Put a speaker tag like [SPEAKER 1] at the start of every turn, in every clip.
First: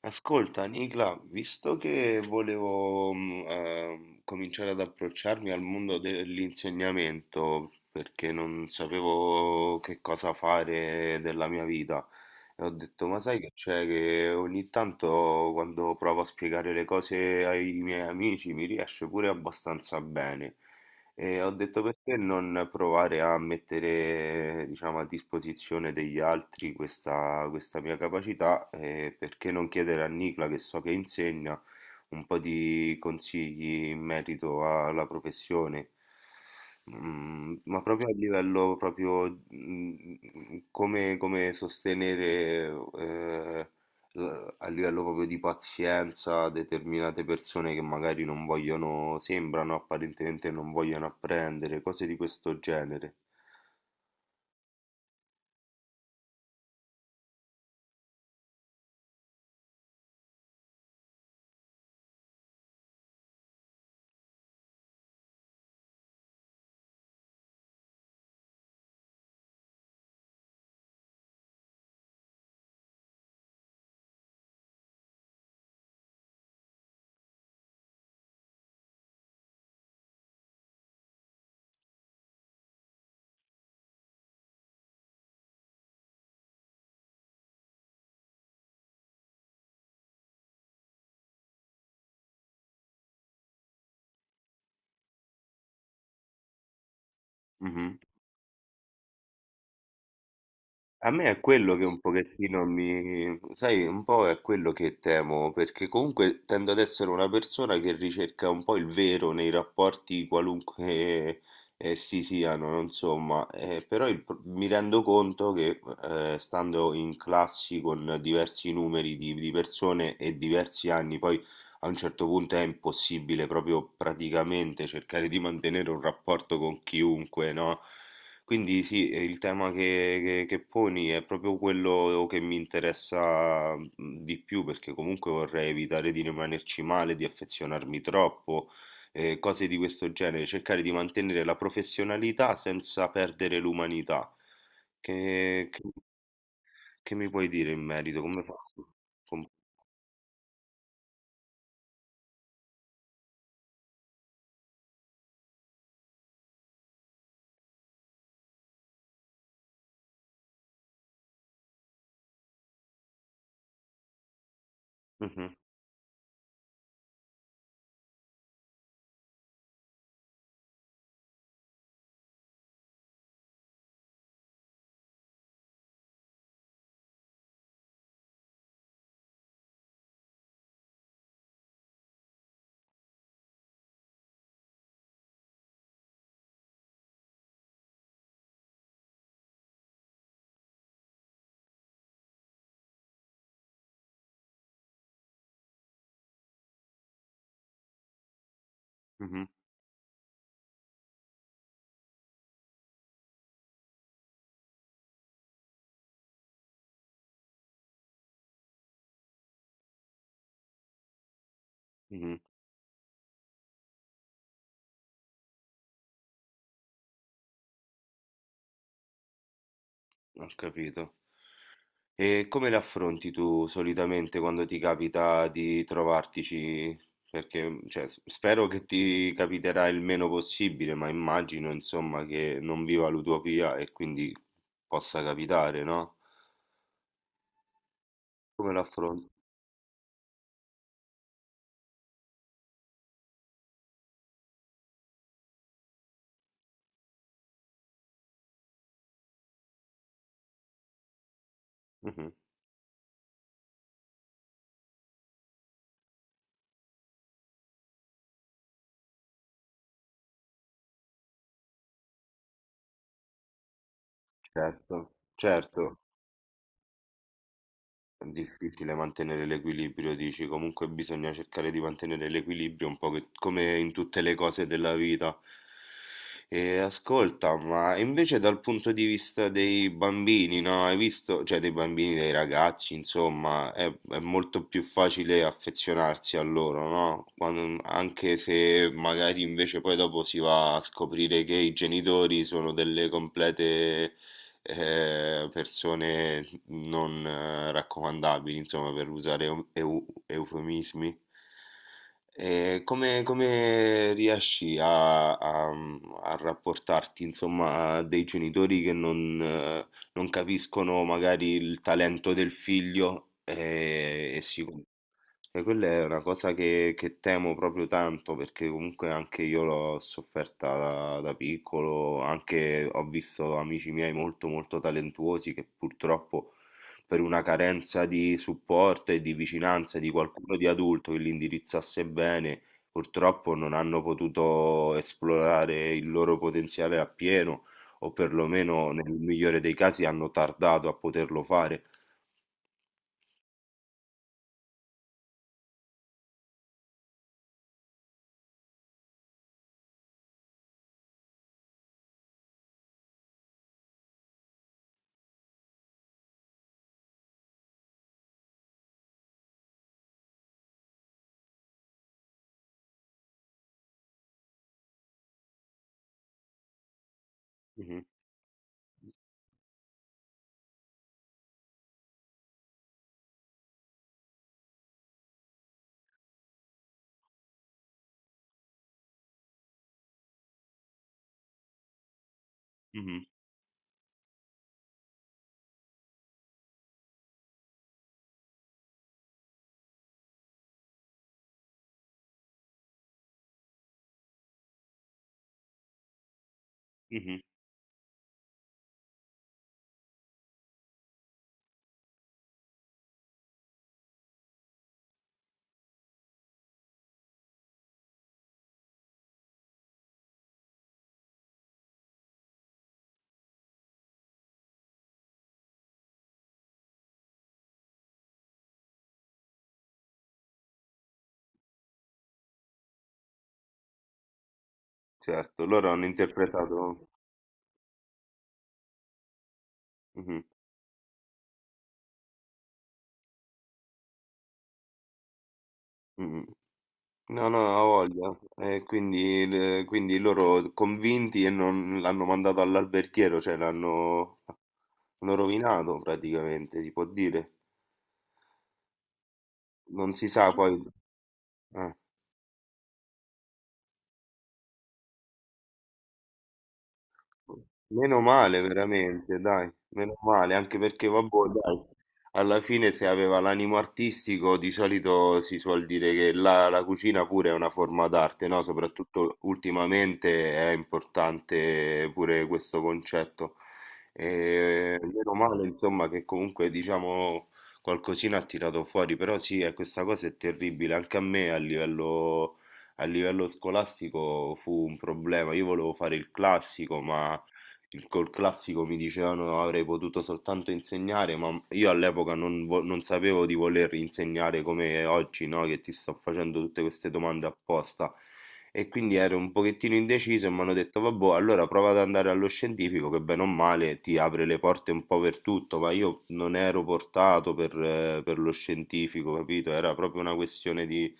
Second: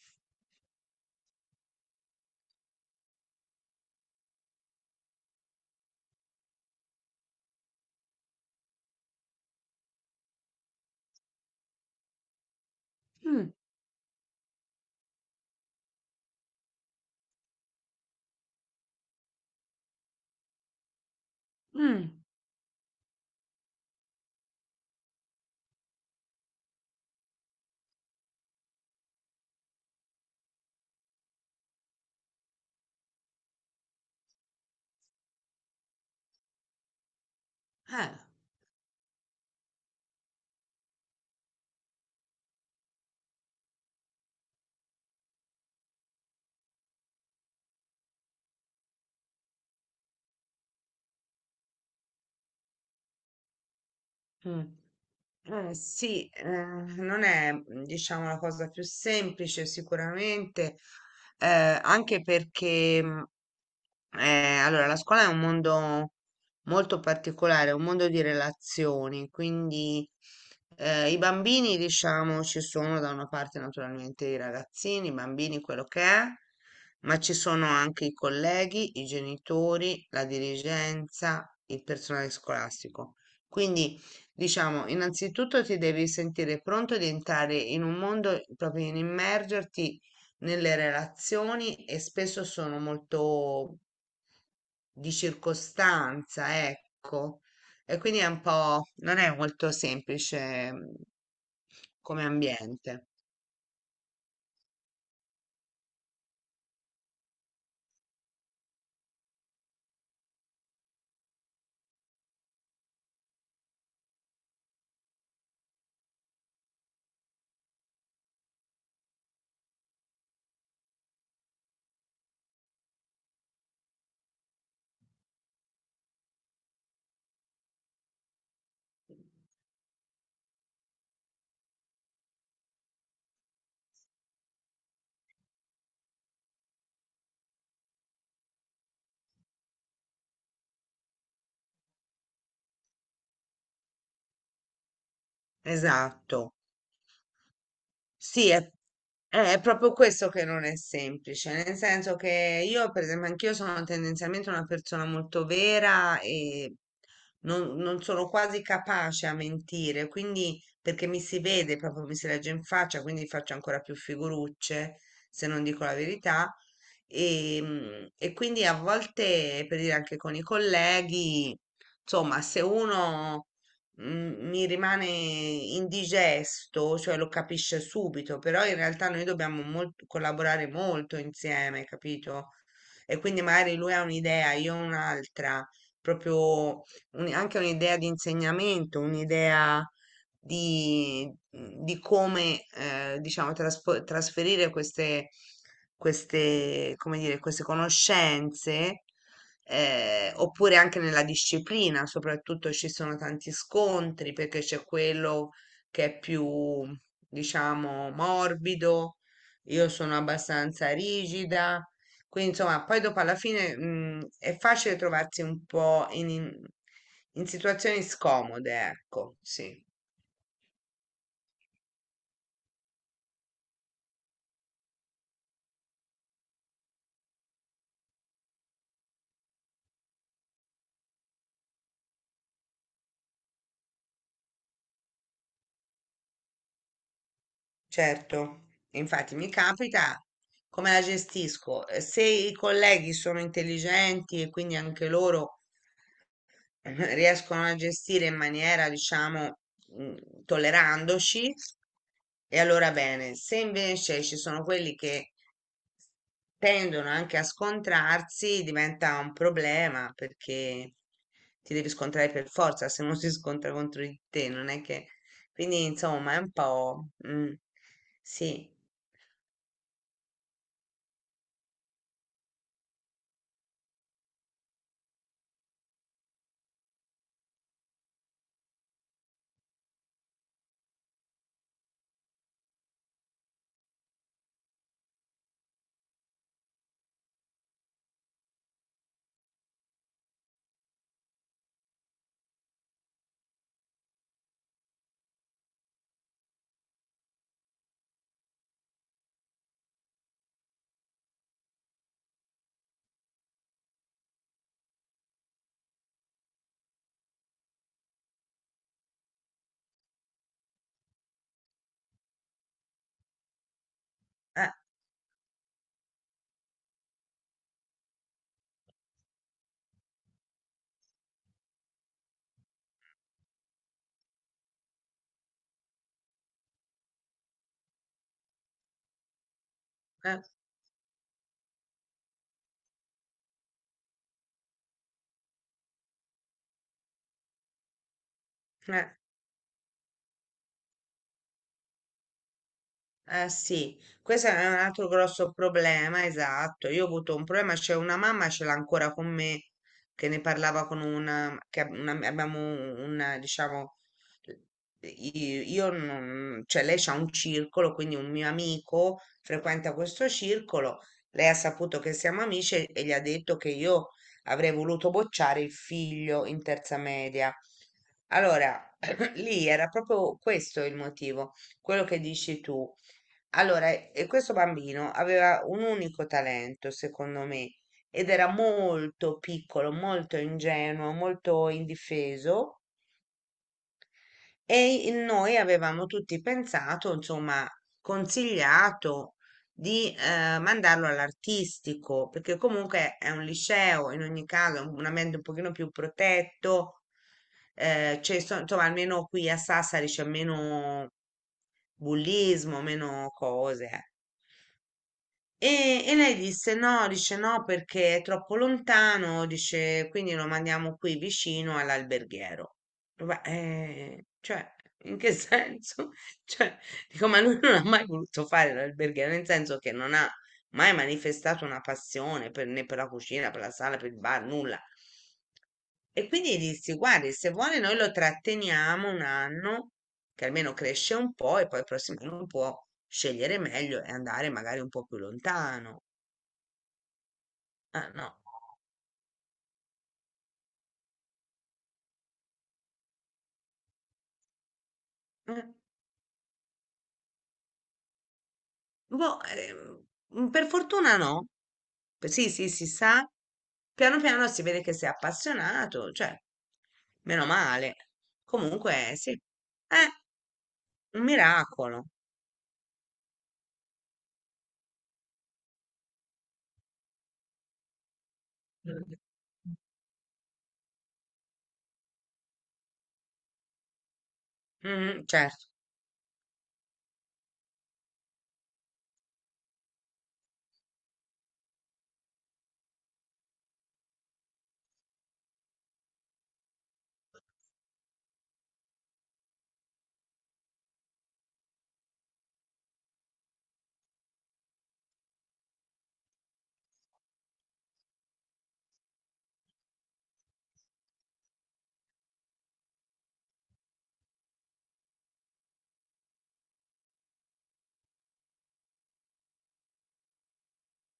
[SPEAKER 1] Ascolta, Nicla, visto che volevo cominciare ad approcciarmi al mondo dell'insegnamento, perché non sapevo che cosa fare della mia vita, e ho detto, ma sai che
[SPEAKER 2] Mh,
[SPEAKER 1] c'è che ogni tanto quando provo a spiegare le cose ai miei amici mi riesce pure abbastanza bene. E ho detto
[SPEAKER 2] mh,
[SPEAKER 1] perché non provare a mettere, diciamo, a disposizione degli altri questa mia capacità e perché non chiedere a Nicla, che so che insegna, un po' di consigli in merito alla professione. Ma proprio a
[SPEAKER 2] eh,
[SPEAKER 1] livello come, come sostenere a livello proprio di pazienza, determinate persone che magari non vogliono, sembrano apparentemente non vogliono apprendere, cose di questo genere.
[SPEAKER 2] mh. Sì, non è, diciamo, la cosa più semplice sicuramente, eh, anche perché, allora, la scuola è un mondo molto particolare, è un mondo di relazioni, quindi i bambini, diciamo, ci sono da una parte naturalmente i ragazzini, i bambini, quello che è, ma ci sono anche i colleghi, i genitori, la dirigenza, il personale scolastico. Quindi, diciamo, innanzitutto ti devi sentire pronto di entrare in un mondo, proprio in immergerti nelle relazioni e spesso sono molto di circostanza, ecco. E
[SPEAKER 1] Mhm.
[SPEAKER 2] quindi è un po', non è molto semplice
[SPEAKER 1] A me è quello che un
[SPEAKER 2] come
[SPEAKER 1] pochettino
[SPEAKER 2] ambiente.
[SPEAKER 1] mi... sai, un po' è quello che temo, perché comunque tendo ad essere una persona che ricerca un po' il vero nei rapporti qualunque essi siano, no? Insomma, però mi rendo conto che stando in classi con diversi numeri di persone e diversi anni, poi a un certo punto è impossibile proprio praticamente cercare di mantenere un rapporto con chiunque, no? Quindi sì, il tema che poni è proprio quello che mi interessa di più, perché comunque vorrei evitare di rimanerci male, di affezionarmi troppo, cose di questo genere, cercare di mantenere la professionalità senza perdere l'umanità. Che, che-
[SPEAKER 2] Esatto.
[SPEAKER 1] che mi puoi dire in merito? Come
[SPEAKER 2] Sì,
[SPEAKER 1] faccio? Com-
[SPEAKER 2] è proprio questo che non è semplice, nel senso che io, per esempio, anch'io sono tendenzialmente una persona molto vera e non sono quasi capace a mentire, quindi perché mi si vede, proprio mi si legge in faccia, quindi faccio ancora più figurucce se
[SPEAKER 1] Mhm,
[SPEAKER 2] non dico la verità. E quindi a volte, per dire anche con i colleghi, insomma, se uno mi rimane indigesto, cioè lo capisce subito, però in realtà noi dobbiamo collaborare molto insieme, capito? E quindi magari lui ha un'idea, io un'altra, proprio anche un'idea di insegnamento, un'idea di come diciamo trasferire queste, come dire, queste conoscenze
[SPEAKER 1] mhm,
[SPEAKER 2] oppure anche nella disciplina, soprattutto ci sono tanti scontri perché c'è quello che è più diciamo morbido, io sono abbastanza rigida.
[SPEAKER 1] mhm,
[SPEAKER 2] Quindi, insomma, poi dopo alla fine, è facile trovarsi un po' in situazioni scomode, ecco, sì.
[SPEAKER 1] ho capito. E come le affronti tu solitamente quando ti capita di trovartici? Perché, cioè, spero che ti capiterà il meno possibile, ma immagino, insomma, che non viva l'utopia e quindi possa capitare, no?
[SPEAKER 2] Certo,
[SPEAKER 1] Come l'affronti?
[SPEAKER 2] infatti mi capita come la gestisco. Se i colleghi sono intelligenti e quindi anche loro riescono a gestire in maniera, diciamo, mm, tollerandoci,
[SPEAKER 1] Mhm.
[SPEAKER 2] e allora bene. Se invece ci sono quelli che tendono anche a scontrarsi, diventa un problema perché ti devi scontrare per forza, se non si scontra contro di te, non è che...
[SPEAKER 1] Certo,
[SPEAKER 2] Quindi,
[SPEAKER 1] certo.
[SPEAKER 2] insomma, è un po',
[SPEAKER 1] È
[SPEAKER 2] sì.
[SPEAKER 1] difficile mantenere l'equilibrio, dici, comunque bisogna cercare di mantenere l'equilibrio un po' come in tutte le cose della vita. E ascolta, ma invece dal punto di vista dei bambini, no? Hai visto? Cioè dei bambini, dei ragazzi, insomma, è molto più facile affezionarsi a loro, no? Anche se magari invece poi dopo si va a scoprire che i genitori sono delle complete persone non raccomandabili, insomma, per usare eufemismi. E come, come riesci a, a rapportarti, insomma, a dei genitori che non, non capiscono magari il talento del figlio e si...
[SPEAKER 2] Eh,
[SPEAKER 1] E quella è una cosa che temo proprio tanto perché comunque anche io l'ho sofferta da, da piccolo, anche ho visto amici miei molto molto talentuosi che purtroppo per una carenza di supporto e di vicinanza di
[SPEAKER 2] eh,
[SPEAKER 1] qualcuno di adulto che li indirizzasse bene, purtroppo non hanno potuto esplorare il loro potenziale appieno, o perlomeno
[SPEAKER 2] eh.
[SPEAKER 1] nel migliore dei casi hanno tardato a poterlo fare.
[SPEAKER 2] Eh sì, questo è un altro grosso problema, esatto. Io ho avuto un problema, c'è una mamma, ce l'ha ancora con me, che ne parlava con una, che abbiamo una, diciamo, io, non, cioè lei c'ha un circolo, quindi un mio amico frequenta questo circolo, lei ha saputo che siamo amici e gli ha detto che io avrei voluto bocciare il figlio in terza media.
[SPEAKER 1] Mh-mh,
[SPEAKER 2] Allora, lì era proprio questo il motivo, quello che dici tu allora, e questo bambino aveva un unico talento, secondo me, ed era molto piccolo, molto ingenuo, molto indifeso
[SPEAKER 1] mh-mh,
[SPEAKER 2] e noi avevamo tutti pensato, insomma, consigliato di mandarlo all'artistico, perché comunque è un liceo, in ogni caso, è un ambiente un pochino più protetto,
[SPEAKER 1] mh-mh,
[SPEAKER 2] c'è, insomma, almeno qui a Sassari c'è meno bullismo, meno cose. Eh. E lei disse no, dice no perché è troppo lontano, dice quindi lo mandiamo qui vicino all'alberghiero. Ma, cioè, in che senso? Cioè, dico, ma lui non ha mai voluto fare l'alberghiero, nel senso che non ha mai manifestato una passione per, né per la cucina, per la sala, per il bar, nulla.
[SPEAKER 1] certo, loro hanno
[SPEAKER 2] E quindi dissi,
[SPEAKER 1] interpretato
[SPEAKER 2] guardi, se vuole noi lo tratteniamo un anno,
[SPEAKER 1] mh-mh,
[SPEAKER 2] che almeno cresce un po' e poi il prossimo anno può scegliere meglio e andare magari un po' più lontano.
[SPEAKER 1] mh-mh. No, no, ha
[SPEAKER 2] Ah,
[SPEAKER 1] voglia.
[SPEAKER 2] no.
[SPEAKER 1] E quindi, quindi loro convinti e non l'hanno mandato all'alberghiero, cioè l'hanno l'hanno
[SPEAKER 2] Eh,
[SPEAKER 1] rovinato praticamente, si può dire.
[SPEAKER 2] boh,
[SPEAKER 1] Non si sa
[SPEAKER 2] per
[SPEAKER 1] poi.
[SPEAKER 2] fortuna no.
[SPEAKER 1] Eh.
[SPEAKER 2] Sì, sì, si sa. Piano piano si vede che sei appassionato, cioè, meno male.
[SPEAKER 1] Meno male
[SPEAKER 2] Comunque, sì,
[SPEAKER 1] veramente, dai,
[SPEAKER 2] è
[SPEAKER 1] meno male, anche perché
[SPEAKER 2] un
[SPEAKER 1] vabbè, dai,
[SPEAKER 2] miracolo.
[SPEAKER 1] alla fine se aveva l'animo artistico di solito si suol dire che la cucina pure è una forma d'arte, no?
[SPEAKER 2] Mm.
[SPEAKER 1] Soprattutto ultimamente è importante pure questo concetto. E
[SPEAKER 2] Mhm,
[SPEAKER 1] meno
[SPEAKER 2] certo,
[SPEAKER 1] male, insomma, che comunque diciamo qualcosina ha tirato fuori, però sì, questa cosa è terribile, anche a me a livello... A livello scolastico fu un problema, io volevo fare il classico, ma col classico mi dicevano avrei potuto soltanto insegnare, ma io all'epoca non, non sapevo di voler insegnare come oggi, no? Che ti sto facendo tutte queste domande apposta. E quindi ero un pochettino indeciso e mi hanno detto, vabbè, allora prova ad andare allo scientifico che bene o male ti apre le porte un po' per tutto, ma io non ero portato per lo scientifico, capito? Era proprio una questione di,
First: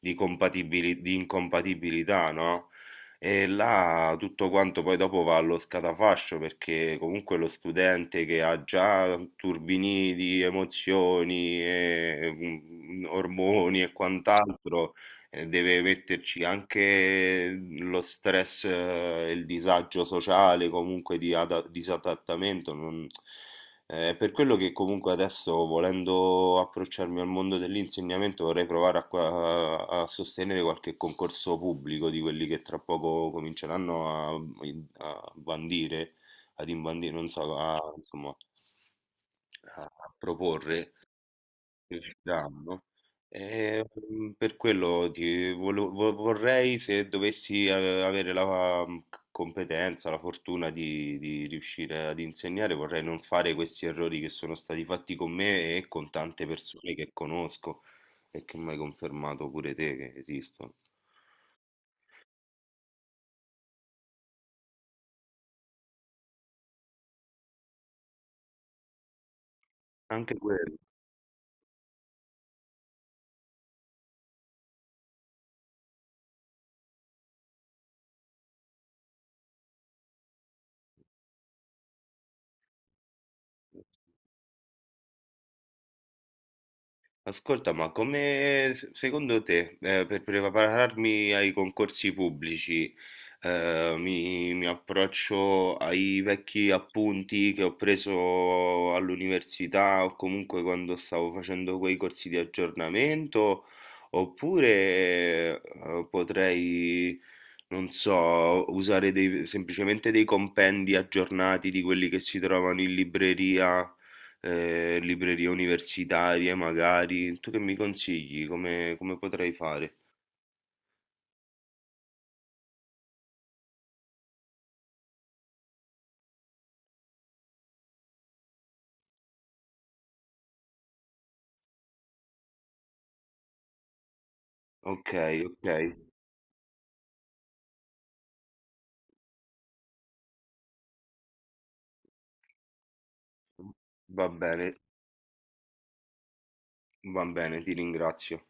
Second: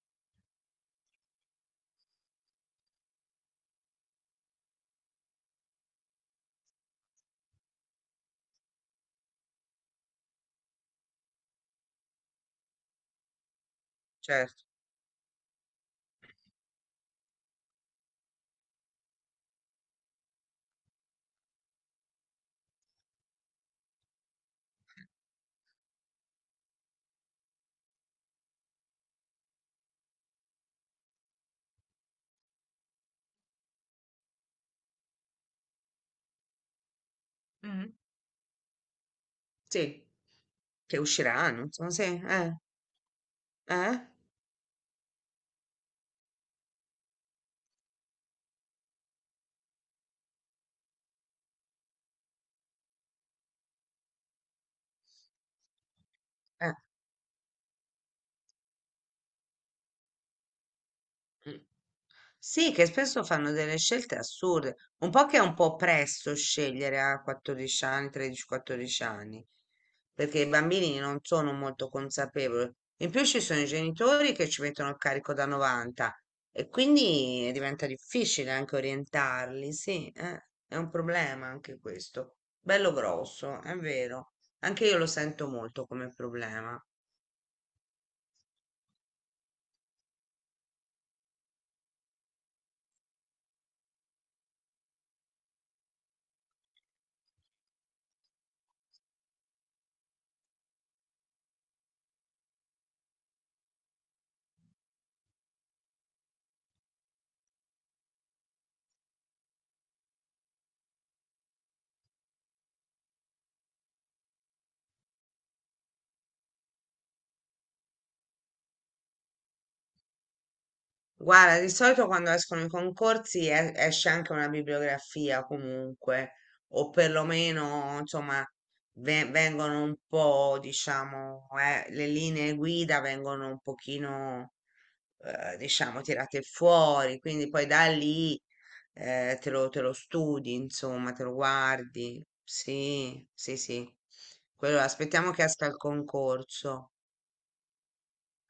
[SPEAKER 1] di incompatibilità, no? E là tutto quanto poi dopo va allo scatafascio perché comunque lo studente che ha già turbini di emozioni, e ormoni e
[SPEAKER 2] certo.
[SPEAKER 1] quant'altro, deve metterci anche lo stress e il disagio sociale, comunque di disadattamento. Eh, per quello che comunque adesso, volendo approcciarmi al mondo dell'insegnamento, vorrei provare a, a sostenere qualche concorso pubblico di quelli che tra poco cominceranno a, a bandire, ad imbandire, non so, a,
[SPEAKER 2] Mhm.
[SPEAKER 1] insomma,
[SPEAKER 2] Sì,
[SPEAKER 1] a proporre.
[SPEAKER 2] che usciranno, insomma, sì,
[SPEAKER 1] Il danno. Eh,
[SPEAKER 2] eh,
[SPEAKER 1] mm, per quello ti vorrei se dovessi avere la competenza, la fortuna di riuscire ad insegnare, vorrei non fare questi errori che sono stati fatti con me e con tante
[SPEAKER 2] eh.
[SPEAKER 1] persone che conosco e che mi hai confermato pure te che esistono.
[SPEAKER 2] Mm. Sì, che spesso fanno delle scelte assurde, un po' che è un po' presto scegliere a 14 anni, 13-14 anni,
[SPEAKER 1] Anche
[SPEAKER 2] perché i
[SPEAKER 1] quello.
[SPEAKER 2] bambini non sono molto consapevoli. In più ci sono i genitori che ci mettono il carico da 90 e quindi diventa difficile anche orientarli, sì, è un problema anche questo, bello grosso, è vero, anche io lo sento molto come problema.
[SPEAKER 1] Ascolta, ma come secondo te, per prepararmi ai concorsi pubblici, mi, mi approccio ai vecchi appunti che ho preso all'università o comunque quando stavo facendo quei corsi di aggiornamento, oppure, potrei, non so, usare semplicemente dei compendi aggiornati di quelli che si trovano in libreria? Eh, librerie universitarie magari. Tu che mi consigli? Come, come potrei fare?
[SPEAKER 2] Guarda, di solito quando escono i concorsi esce anche una bibliografia comunque, o perlomeno, insomma, vengono un po', diciamo, le linee guida vengono un pochino,
[SPEAKER 1] Ok, ok.
[SPEAKER 2] diciamo, tirate fuori, quindi poi da lì, te lo studi, insomma, te lo guardi. Sì, sì, sì.
[SPEAKER 1] Va bene,
[SPEAKER 2] Quello, aspettiamo che esca il concorso.
[SPEAKER 1] va bene, ti ringrazio.